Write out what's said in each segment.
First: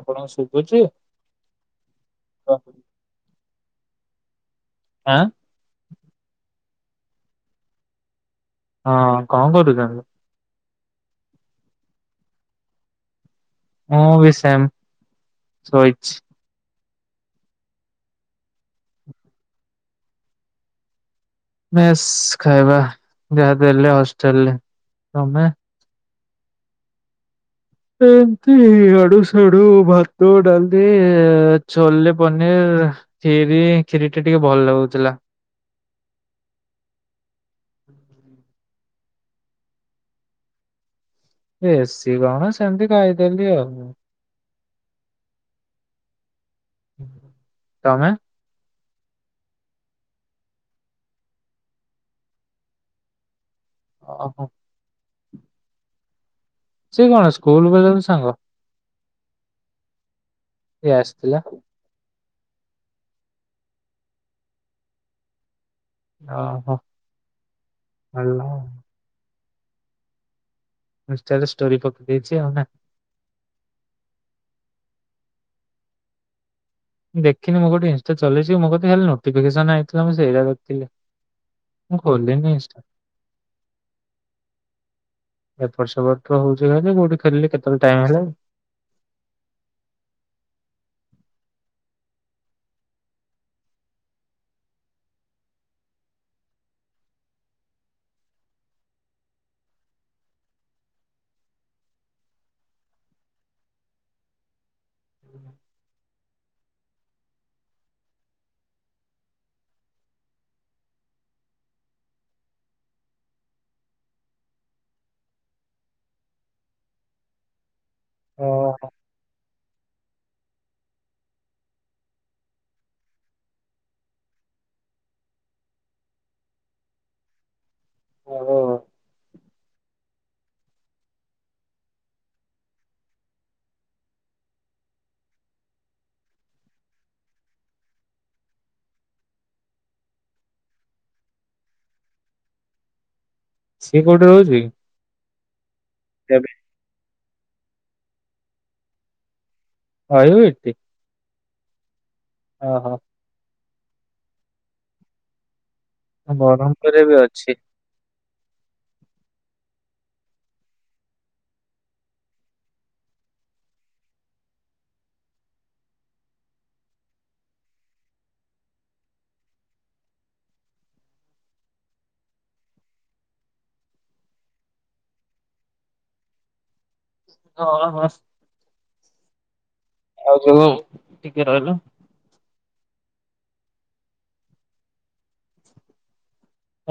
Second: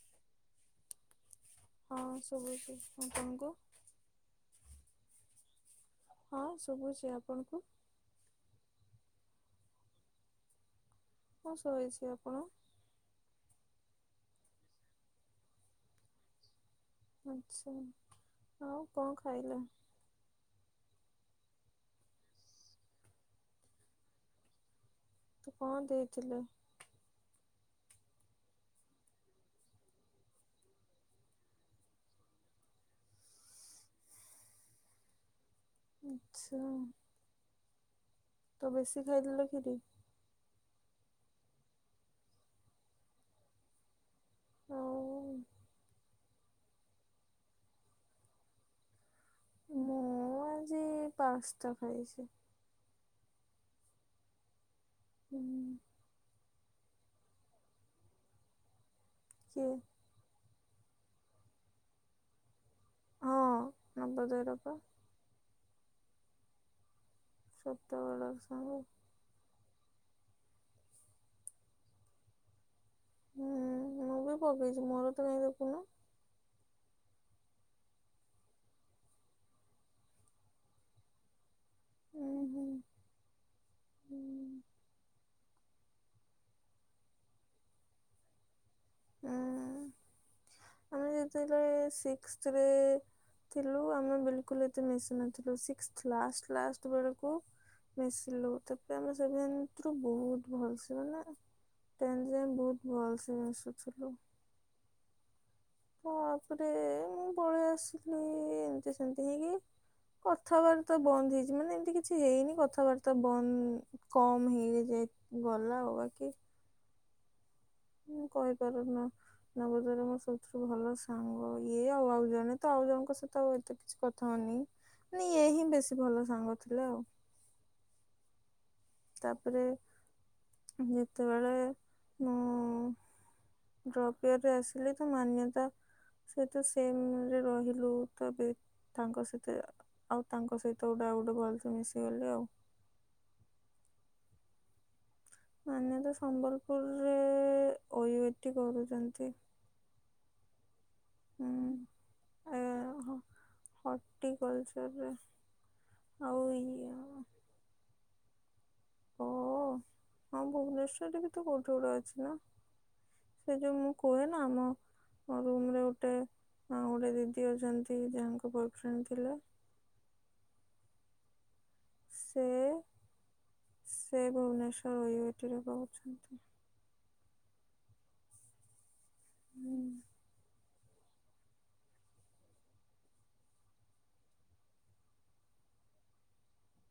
ଆପଣଙ୍କୁ ସୁବୁଚୁ? ହଁ ଶୁଭୁଛି, ଆପଣଙ୍କୁ? ଆଁ, ହଁ ଶୁଭୁଛି ମୋତେ, ଆପଣଙ୍କୁ? ହଁ କଣ କରୁଛନ୍ତି? ହଁ ଶୋଇଛି, ଆପଣ? ମୁଁ ବି ସେମ୍ ଶୋଇଛି। ଆଚ୍ଛା, ଆଉ କଣ ଖାଇଲ? ମେସ୍ ଖାଇବା ଯାହା ଦେଲେ ହଷ୍ଟେଲ୍ ରେ। ତ କଣ ଦେଇଥିଲେ? ଏ ଏମତି ଇଆଡୁସାଡୁ ଭାତ ଡାଲି ଏ ଛୋଲେ ପନିର୍। ଖିରି ଖିରିଟେ ଟିକେ ଭଲ ଲାଗୁଥିଲା। ଆଚ୍ଛା। [inaudible] ତ ବେଶୀ ଖାଇଦେଲ ଖିରି? ବେଶୀ କଣ ସେମିତି ଖାଇଦେଲି ଆଉ। ଆଉ [inaudible] ତୋମେ? ମୁଁ ଆଜି ପାସ୍ତା ଖାଇଛି। ଓହୋ। ହଁ। ସେ କଣ ସ୍କୁଲ୍ ବେଳର ସାଙ୍ଗ? କିଏ? କିଏ ଆସିଥିଲା? ଓ ନବଦୟୋର ପା। ଓ ହୋ। ଛୋଟବେଳର ସାଙ୍ଗ। ଇନଷ୍ଟା ରେ ଷ୍ଟୋରି ପକେଇଛି ଆଉ ନା। ହୁଁ ମୁଁ ବି ପକେଇଛି, ମୋର ତ କାଇଁ ଦେଖୁନ? ଦେଖିନି ମୁଁ ଗୋଟେ ଇନଷ୍ଟା ଚଲେଇଛି, ମୋ କତିକି ଖାଲି ନୋଟିଫିକେସନ ଆଇଥିଲା ମୁଁ ସେଇଟା ଦେଖୁଥିଲି। ମୁଁ ଉଁ ଖୋଲିନି ହୁଁ ଇନଷ୍ଟ ଏପଟ୍ ସେପଟ ତ ହଉଛି ଖାଲି କୋଉଠି ଥେଲି କେତେବେଳେ ଟାଇମ୍ ହେଲା କି? ଉଁ [inaudible] ଆମେ ଯେତେବେଳେ ସିକ୍ସଥିରେ ଥିଲୁ ଆମେ ବିଲ୍ କୁଲ୍ ଏତେ ମିଶୁ ନଥିଲୁ ସିକ୍ସଥ୍ ଲାଷ୍ଟ୍ ଲାଷ୍ଟ୍ ବେଳକୁ ମିଶିଲୁ ତପରେ ଆମେ ସେଭେନ୍ଥରୁ ବହୁତ ଭଲ ସେ ମାନେ ଟେନ୍ଥ ଯାଏ ବହୁତ ଭଲସେ ମିଶୁଥିଲୁ। ତାପରେ ମୁଁ ପଳେଇ ଆସିଲି ଏମିତି ସେମିତି ହେଇକି। କଥାବାର୍ତ୍ତା ବନ୍ଦ ହେଇଛି ମାନେ ଏମିତି କିଛି ହେଇନି କଥାବାର୍ତ୍ତା ବନ କମ୍ ହେଇକି ଯେ ଗଲା ଆଉ ବାକି ମୁଁ ଓହୋ। କହିପାରୁନା ନବଦ୍ୱାର ମୋ ସବୁଠୁ ଭଲ ସାଙ୍ଗ ଇଏ ଆଉ ଆଉ ଜଣେ ତ ଆଉ ଜଣଙ୍କ ସହିତ ଆଉ ଏତେ କିଛି କଥା ହଉନି। ନାଁ ଏ ହିଁ ବେଶୀ ଭଲ ସାଙ୍ଗ ଥିଲା ଆଉ। ଓହୋ ତାପରେ ଯେତେବେଳେ ମୁଁ‌ ଡ୍ରପ୍ ଇୟରେ ଆସିଲେ ତ ମାନ୍ୟତା ସେ ତ ସେମ୍ ରେ ରହିଲୁ ତ ଏବେ ତାଙ୍କ ସହିତ ଆଉ ତାଙ୍କ ସହିତ ଗୋଟେ ଆଉ ଗୋଟେ ଭଲସେ ମିଶିଗଲି ଆଉ। ସିଏ କୋଉଠି ରହୁଛି କି? ମାନ୍ୟତା ସମ୍ୱଲପୁର ରେ ଓୟୋଇଟି କରୁଛନ୍ତି। ଆୟୋଇଟି ହୁଁ ଓ ହୋ। ହଟି କରୁଛି ଏବେ। ବରହ୍ମପୁରରେ ଏବେ ଅଛି। ଓ [inaudible] ହଁ ଭୁବନେଶ୍ଵରରେ ବି ତ କୋଉଠି ଗୋଟେ ଅଛି ନାଁ ସେଇ ଯୋଉ ମୁଁ କୁହେ ନାଁ ଆମ ମୋ ରୁମ୍ ରେ ଗୋଟେ ଅଁ ଗୋଟେ ଦିଦି ଅଛନ୍ତି ଯାହାଙ୍କ ବଏଫ୍ରେଣ୍ଡ୍ ଥିଲେ। ସେ ସେ ଭୁବନେଶ୍ୱର ଓୟୋଟିରେ ରହୁଛନ୍ତି। ହଁ ହଁ। ହୁଁ ହୁଁ। ଆଉ ଯୋଉ ଟିକେ ରହିଲ।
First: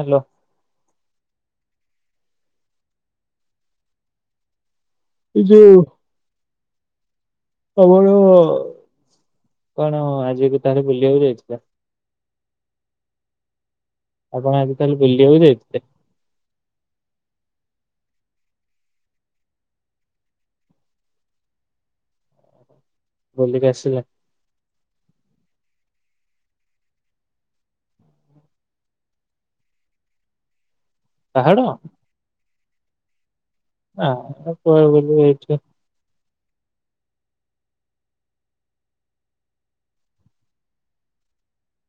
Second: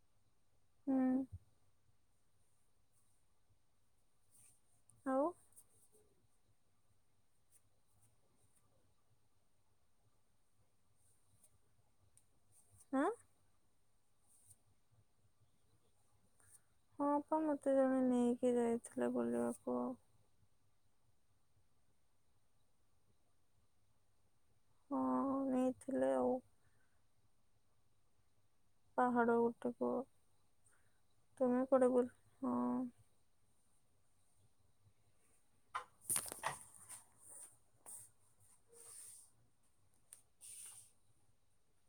ହାଲୋ। ହୁଁ। ଆଉ? ଏଇ ଯୋଉ ସବୁବେଳେ କଣ ଆଜିବି ତାହେଲେ ବୁଲିବାକୁ ଯାଇଥିଲ? ଆଁ? ଆପଣ ଆଜି ତାହେଲେ ବୁଲିବାକୁ ଯାଇଥିଲେ? ହଁ ପା ମତେ ଜଣେ ନେଇକି ଯାଇଥିଲେ ବୁଲିବାକୁ ଆଉ। ବୁଲିକି ଆସିଲେ? ହଁ ନେଇଥିଲେ ଆଉ। ପାହାଡ଼ ଉପରକୁ ପାହାଡ ତମେ କୁଆଡ଼େ ବୁ ଆଉ କହିବାକୁ ଗଲେ ପୃଥିବୀର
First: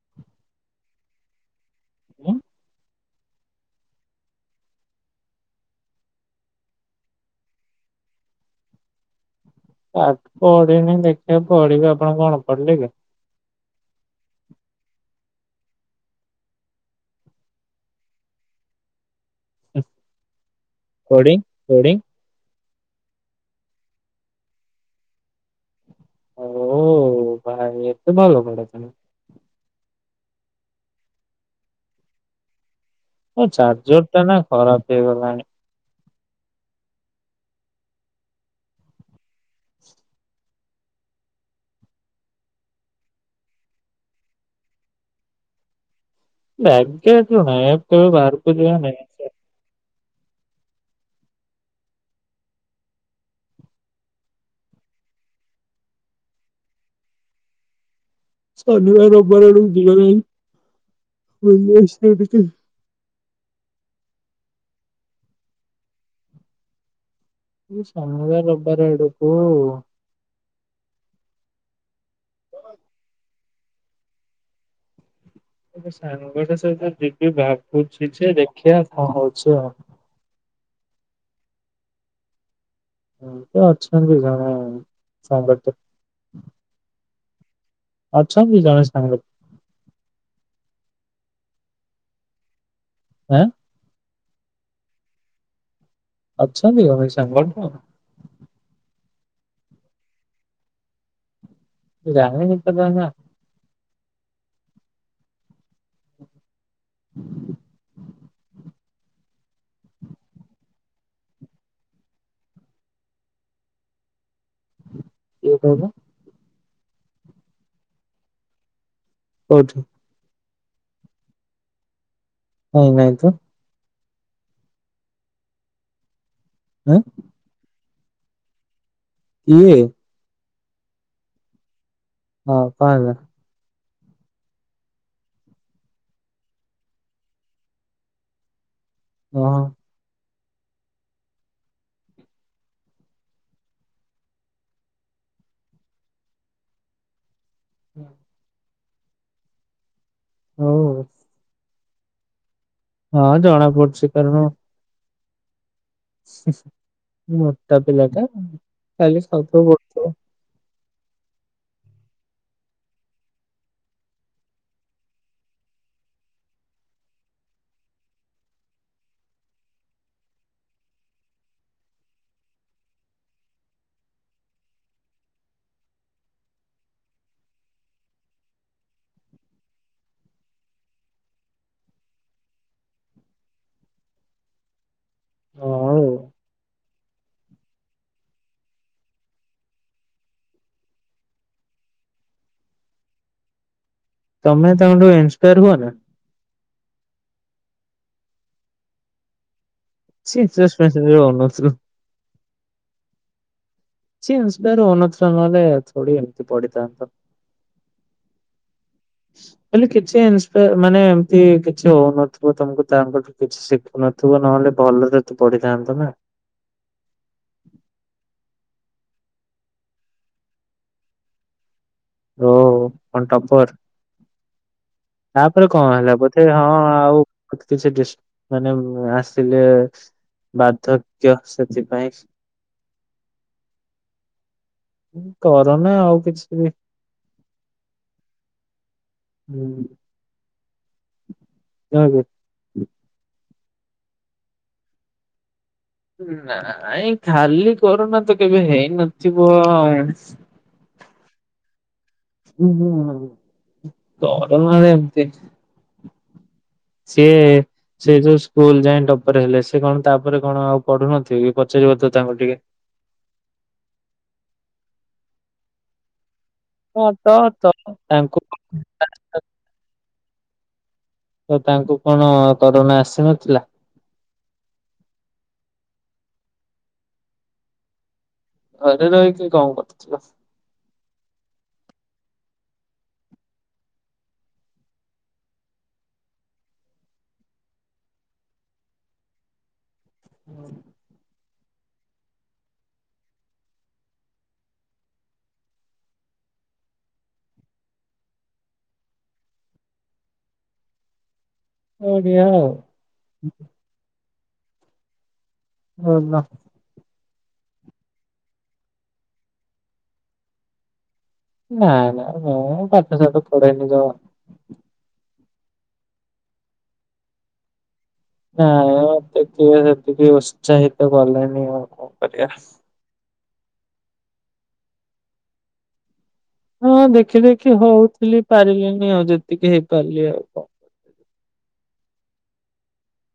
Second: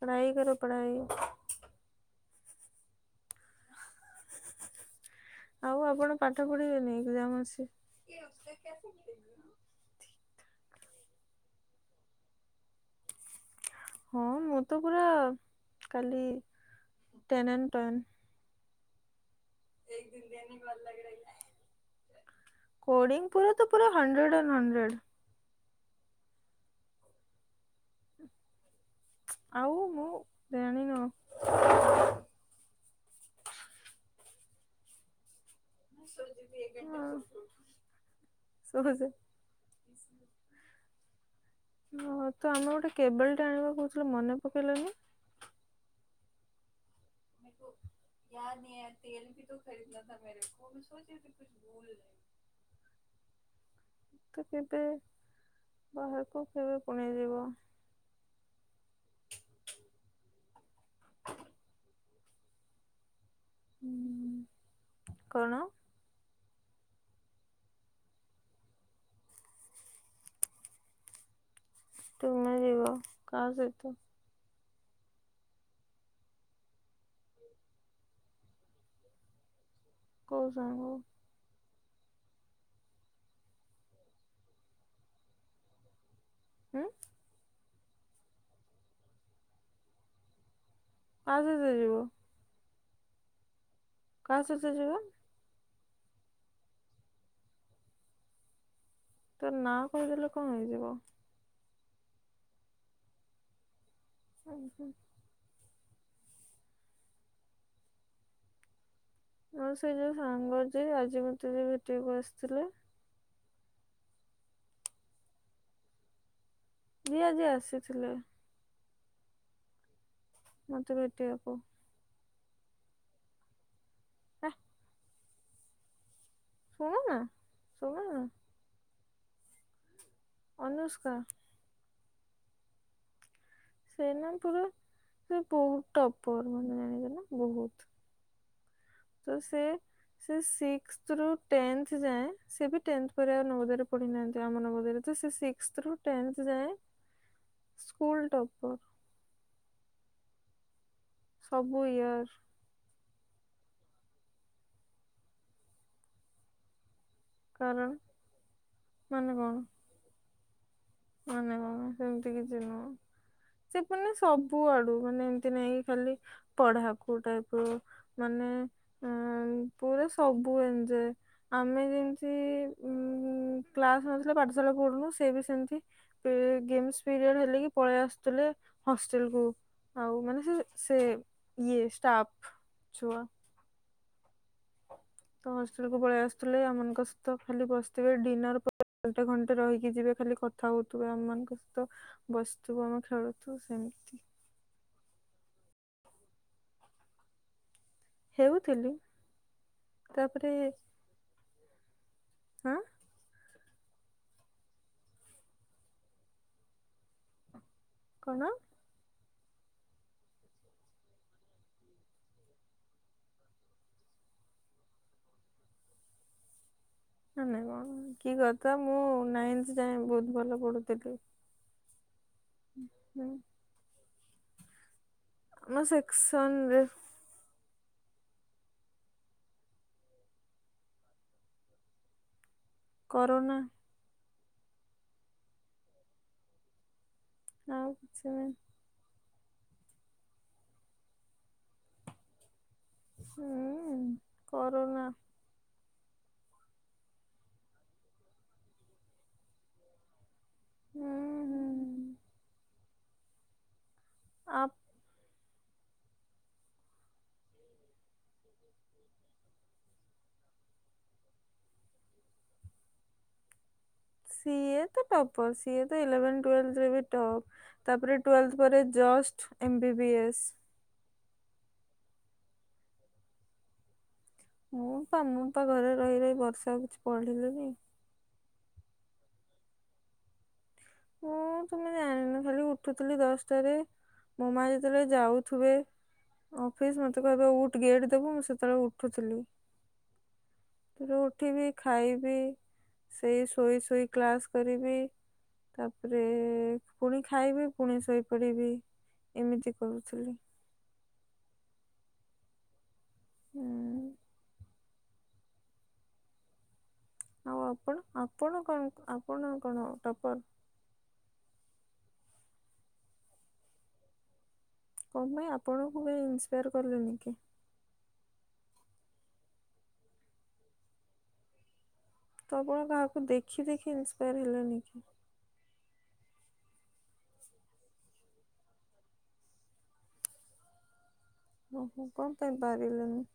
ପଢ଼ାଇ କରୋ ପଢ଼ାଇ। ଉଁ? [inaudible] ଆଉ ଆପଣ ପାଠ ପଢି଼ବେନି ଏକ୍ଜାମ୍ ଅଛି? ପାଠ ପଢିନି ଦେଖିବା ପଢିବି ଆପଣ କଣ ପଢ଼ିଲେ କି? ହଁ ମୁଁ ତ ପୁରା କାଲି ten and ten. Coding coding. [unintelligible] Coding ପୁରା ତ ପୁରା ହଣ୍ଡ୍ରେଡ଼ ଆଣ୍ଡ ହଣ୍ଡ୍ରେଡ଼। ଆଉ [unintelligible] ଆଉ ମୁଁ ଜାଣିନ। ଏ ଚାର୍ଜର ଟା ନା ଖରାପ ହେଇଗଲାଣି। ହଁ ଶୁଭୁଛି। ଓହୋ ତ ଆମେ ଗୋଟେ କେବଲ୍ ଟେ ଆଣିବାକୁ କହୁଥିଲେ ମନେ ପକେଇଲନି। ବ୍ୟାଗ୍ ଟେ ଆସିବ ନାଇ କେବେ ବାହାରକୁ ଯିବାର ନାଇଁ। ଗ୍ୟାରେଣ୍ଟି ଦଉ ଫେରେଇଥିଲା ତା ମ୍ୟାରେଜ୍ କୁ [unintelligible] ତ କେବେ ବାହାରକୁ କେବେ ପଳେଇ ଯିବ। ଶନିିବାର, ରବିବାର ଆଡ଼କୁ ଯିବ [unintelligible] ଉଁ କଣ? ଏ ଶନିବାର, ରବିବାର ଆଡ଼କୁ। ତୁମେ ଯିବ କାହା ସହିତ? ଏ ସାଙ୍ଗ ଟେ ସହିତ ଯିବି ଭାବୁଛି ଯେ ଦେଖିବା କଣ ହଉଛି ଆଉ। କଉ ସାଙ୍ଗ? ହଁ ତ ଅଛନ୍ତି ଜଣେ ସାଙ୍ଗ ଟେ। ହୁଁ। ଅଛନ୍ତି ଜଣେ ସାଙ୍ଗ। କାହା ସହିତ ଯିବ? ଆଁ। କାହା ସହିତ ଯିବ? ଅଛନ୍ତି [unintelligible] ସାଙ୍ଗ ଅଳ୍ପ। ତା ନାଁ କହିଦେଲେ କଣ ହେଇଯିବ। ଏ ରାନୀ [unintelligible] ଆ ହୁଁ। ହ ଆଉ ସେଇ ଯୋଉ ସାଙ୍ଗ ଯିଏ ଆଜି ମତେ ଯିଏ ଭେଟିବାକୁ ଆସିଥିଲେ। କିଏ କହିଲ? ଯିଏ ଆଜି ଆସିଥିଲା। କଉଠି? ମତେ ଭେଟିବାକୁ। କାଇଁ ନାଇଁ ତ। ଆ। ଶୁଣୁ ଆଁ ନା ଶୁଣୁ ନା। କିଏ? ଅନୁଷ୍କା। ହଁ କଣ ହେଲା? ସେ ନା ପୁରା ସେ ବହୁତ ଟପର୍ ମାନେ ଜାଣିଛ ନା ବହୁତ। ତ ସେ। ଓହୋ ସେ ସିକ୍ସଥ ରୁ ଟେନ୍ଥ ଯାଏଁ ସେ ବି ଟେନ୍ଥ ପରେ ଆଉ ନବଦୟୋ ରେ ପଢି ନାହାନ୍ତି ଆମ ନବଦୟୋ ରେ ତ ସେ ସି ସଥ ରୁ ଟେନ୍ଥ ଯାଏଁ। ହ ସ୍କୁଲ ଟପ୍ ହଉ। ସବୁ ଇୟର୍। ହଁ ଜଣା ପଡ଼ୁଛି। କାରଣ ମୋଟା କାରଣ ପିଲା ଟା, ଖାଲି ମାନେ କଣ ସବୁ [unintelligible] ସେମିତି କିଛି ନୁହଁ। ସେ ପୁର୍ ସବୁ ଆଡୁ ମାନେ ଏମିତି ନହିଁ ଖାଲି ପଢା କୋଉ ଟାଇପ ର ମାନେ ଅ ପୁରା ସବୁ ଏଞ୍ଜେ ଆମେ ଯେମିତି ଉ କ୍ଲାସ ନଥିଲେ ପାଠଶାଠ ପଢୁନୁ, ସେ ବି ସେମତି। ଗେମ୍ସ ପିରିୟଡ ହେଲେ କି ପଳେଇ ଆସୁଥିଲେ ହଷ୍ଟେଲ କୁ। ଆଉ ମାନେ ସେ ସେ ଇଏ ଷ୍ଟାଫ ଛୁଆ। ତ ହଁ ହଷ୍ଟେଲକୁୁ ଆଉ ପଳେଇ ଆସୁଥିଲେ। ଆମମାନଙ୍କ ତ ଖାଲି ବସିଥିବେ, ଡିନର ପରେ [unintelligible] ଘଣ୍ଟେ ରହିକି ଯିବେ ଖାଲି କଥା ହଉଥିବେ ଆମମାନଙ୍କ ସହିତ। ବସିଥିବୁ ଆମେ ଖେଳୁଥିବୁ ସେମିତି। ତମେ ତାଙ୍କଠୁ ଇନ୍ସପାୟାର ହୁଅ ନା? ହେଉଥିଲି। ତାପରେ, ଛି ହଉନଥିଲୁ ହାଁ? କିଛି ଇନ୍ସାୟାର୍ ହଉ ନଥିଲ, ନହେଲେ ଥୋଡି଼ ଏମତି ପଡିଥାନ୍ତ। କଣ? [inaudible] କହିଲି କିଛି ଇନସ୍ପେୟାର ମାନେ, ଏମିତି କିଛି ହଉନଥିବ ତମକୁ ତାଙ୍କଠୁ କିଛି ଶିଖୁନ ତୁ ନହେଲେ ଭଲରେ ତୁ ପଢିଥାନ୍ତୁ ନା। ନ ନାଇଁ ମ, କି କଥା ମୁଁ ନାଇନ୍ଥି ଯାଏ ବହୁତ ଭଲ ପଢୁଥିଲି। ଓଃ କଣ ହୁଁ, ଟପ୍ପର? ତାପରେ ଆମ କଣ ହେଲା, ବୋଧେ ହଁ ସେକ୍ସନରେ ଆଉ କିଛି ଡିସ୍ ମାନେ ଆସିଲେ ବାର୍ଦ୍ଧକ୍ୟ ସେଥିପାଇଁ। କରୋନା। କରୋନା ଆଉ କିଛି ବି? ଆଉ କିଛି ନାଇଁ ହୁଁ। [inaudible] ହୁଁ, କରୋନା। ନାଇଁ ଖାଲି କରୋନା ତ କେବେ ହେଇନଥିବ। ହୁଁ ହୁଁ। ହୁଁ, ହୁଁ ଆ କରୋନା ରେ ଏମିତି। ସିଏ ସିଏ ଯୋଉ ସ୍କୁଲ ଯାଇ ଟପ୍ପର ହେଲେ, ସେ କଣ ତାପରେ କଣ ଆଉ ପଢ଼ୁନଥିବେ କି, ପଚାରିବ ତ ତାଙ୍କୁ ଟିକେ। ସିଏ ତ ଟପ୍ପର। ସିଏ ତ ଇଲେଭେନ୍ଥ ଟୁଏଲ୍ଥରେ ବି ହଁ ତ ଟପ୍। ତ ତାପରେ ତାଙ୍କୁ ଟୁଏଲ୍ଥ ପରେ just M B B S. ତ, ତାଙ୍କୁ କଣ କରୋନା ଆସିନଥିଲା? ମୁଁ ତ, ମୁଁ ତ ଘରେ ରହି ରହି ବର୍ଷେ ଆଉ କିଛି ପଢିଲିନି। ଘରେ ରହିକି କଣ କରୁଥିଲ? ଉଁ ତମେ ଜାଣିନ, ଖାଲି ଉଠୁଥିଲି ଦଶଟାରେ। ମୋ ମା ଯେତେବେଳେ ଯାଉଥିବେ ଅଫିସ୍ ମତେ କହିବେ ଉଠ ଗେଟ୍ ଦେବୁ, ମୁଁ ସେତେବେଳେ ଉଠୁଥିଲି। ହୁଁ। ଉ ଉଠିବି ଖାଇବି, ସେଇ ଶୋଇ ଶୋଇ କ୍ଲାସ୍ କରିବି ତାପରେ ପୁଣି ଖାଇବି, ପୁଣି ଶୋଇପଡ଼ିବି ଏମିତି କରୁଥିଲି। ବଢିଆଉ! ଉଁ, ହୁନ ଆଉ ଆପଣ, ଆପଣ କଣ ଆପଣ କଣ ଟପ୍ପର? ନାଇଁ, ନା ମୁଁ ପାଠଶାଠ ପଢେଇନି ଜମା କଣ ପାଇଁ ଆପଣଙ୍କୁ ବି ଇନ୍ସପାୟାର କଲେନି କି? ନାଇଁ ମତେ କିଏ ସେତିକି ଉତ୍ସାହିତ କଲେ ନି ଆଉ କରିବା। ତ ଆପଣ କାହାକୁ ଦେଖି ଦେଖି ଇନ୍ସପାୟାର୍ ହେଲେନି କି? ହଁ ଦେଖି ଦେଖି ହଉଥିଲି ପାରିଲିନି ଆଉ ଯେତିକି ହେଇପାରିଲି, ଆଉ କଣ ଓହୋ କଣ ପାଇଁ ପାରିଲେନି?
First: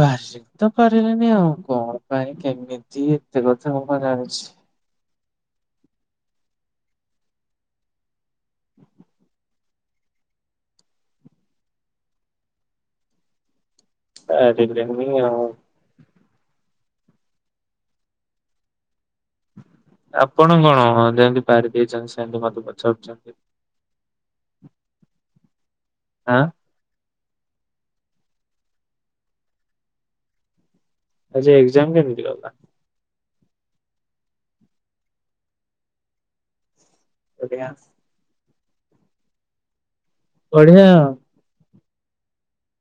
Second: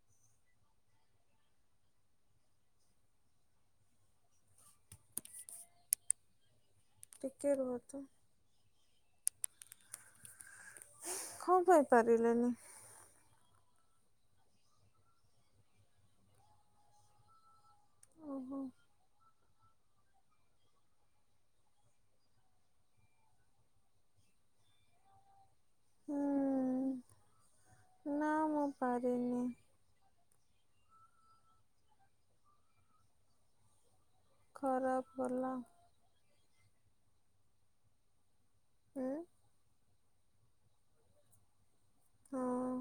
ପାରି ତ ପାରିଲାନି ଆଉ କଣ ପାଇଁ କେମିତି, ଏତେ କଥା କଣ ମୁଁ ଜାଣିଛି। ଟିକେ ରୁହତ - କଣ ପାଇଁ ପାରିଲେନି? ପାରିଲିନି ଆଉ ଓହୋ ଆପଣ କଣ ଯେମିତି ପାରି ଦେଇଛନ୍ତି, ସେମିତି ମତେ ପଚାରୁଛନ୍ତି। ଆଁ ହୁଁ! ନା ମୁଁ ପାରିନି ଆଜି ଏଗଜାମ କେମିତି ଗଲା? ଖରାପ ଗଲା [unintelligible] ଉଁ ବଢିଆ ଆଉ ହଁ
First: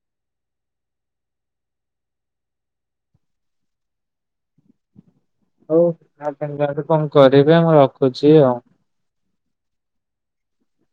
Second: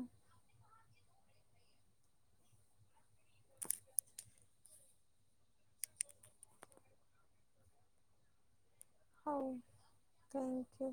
ହଉ ଯା କଣ କରିବେ ମୁଁ ରଖୁଛି ଆଉ ହଉ ଥ୍ୟାଙ୍କୟୁ।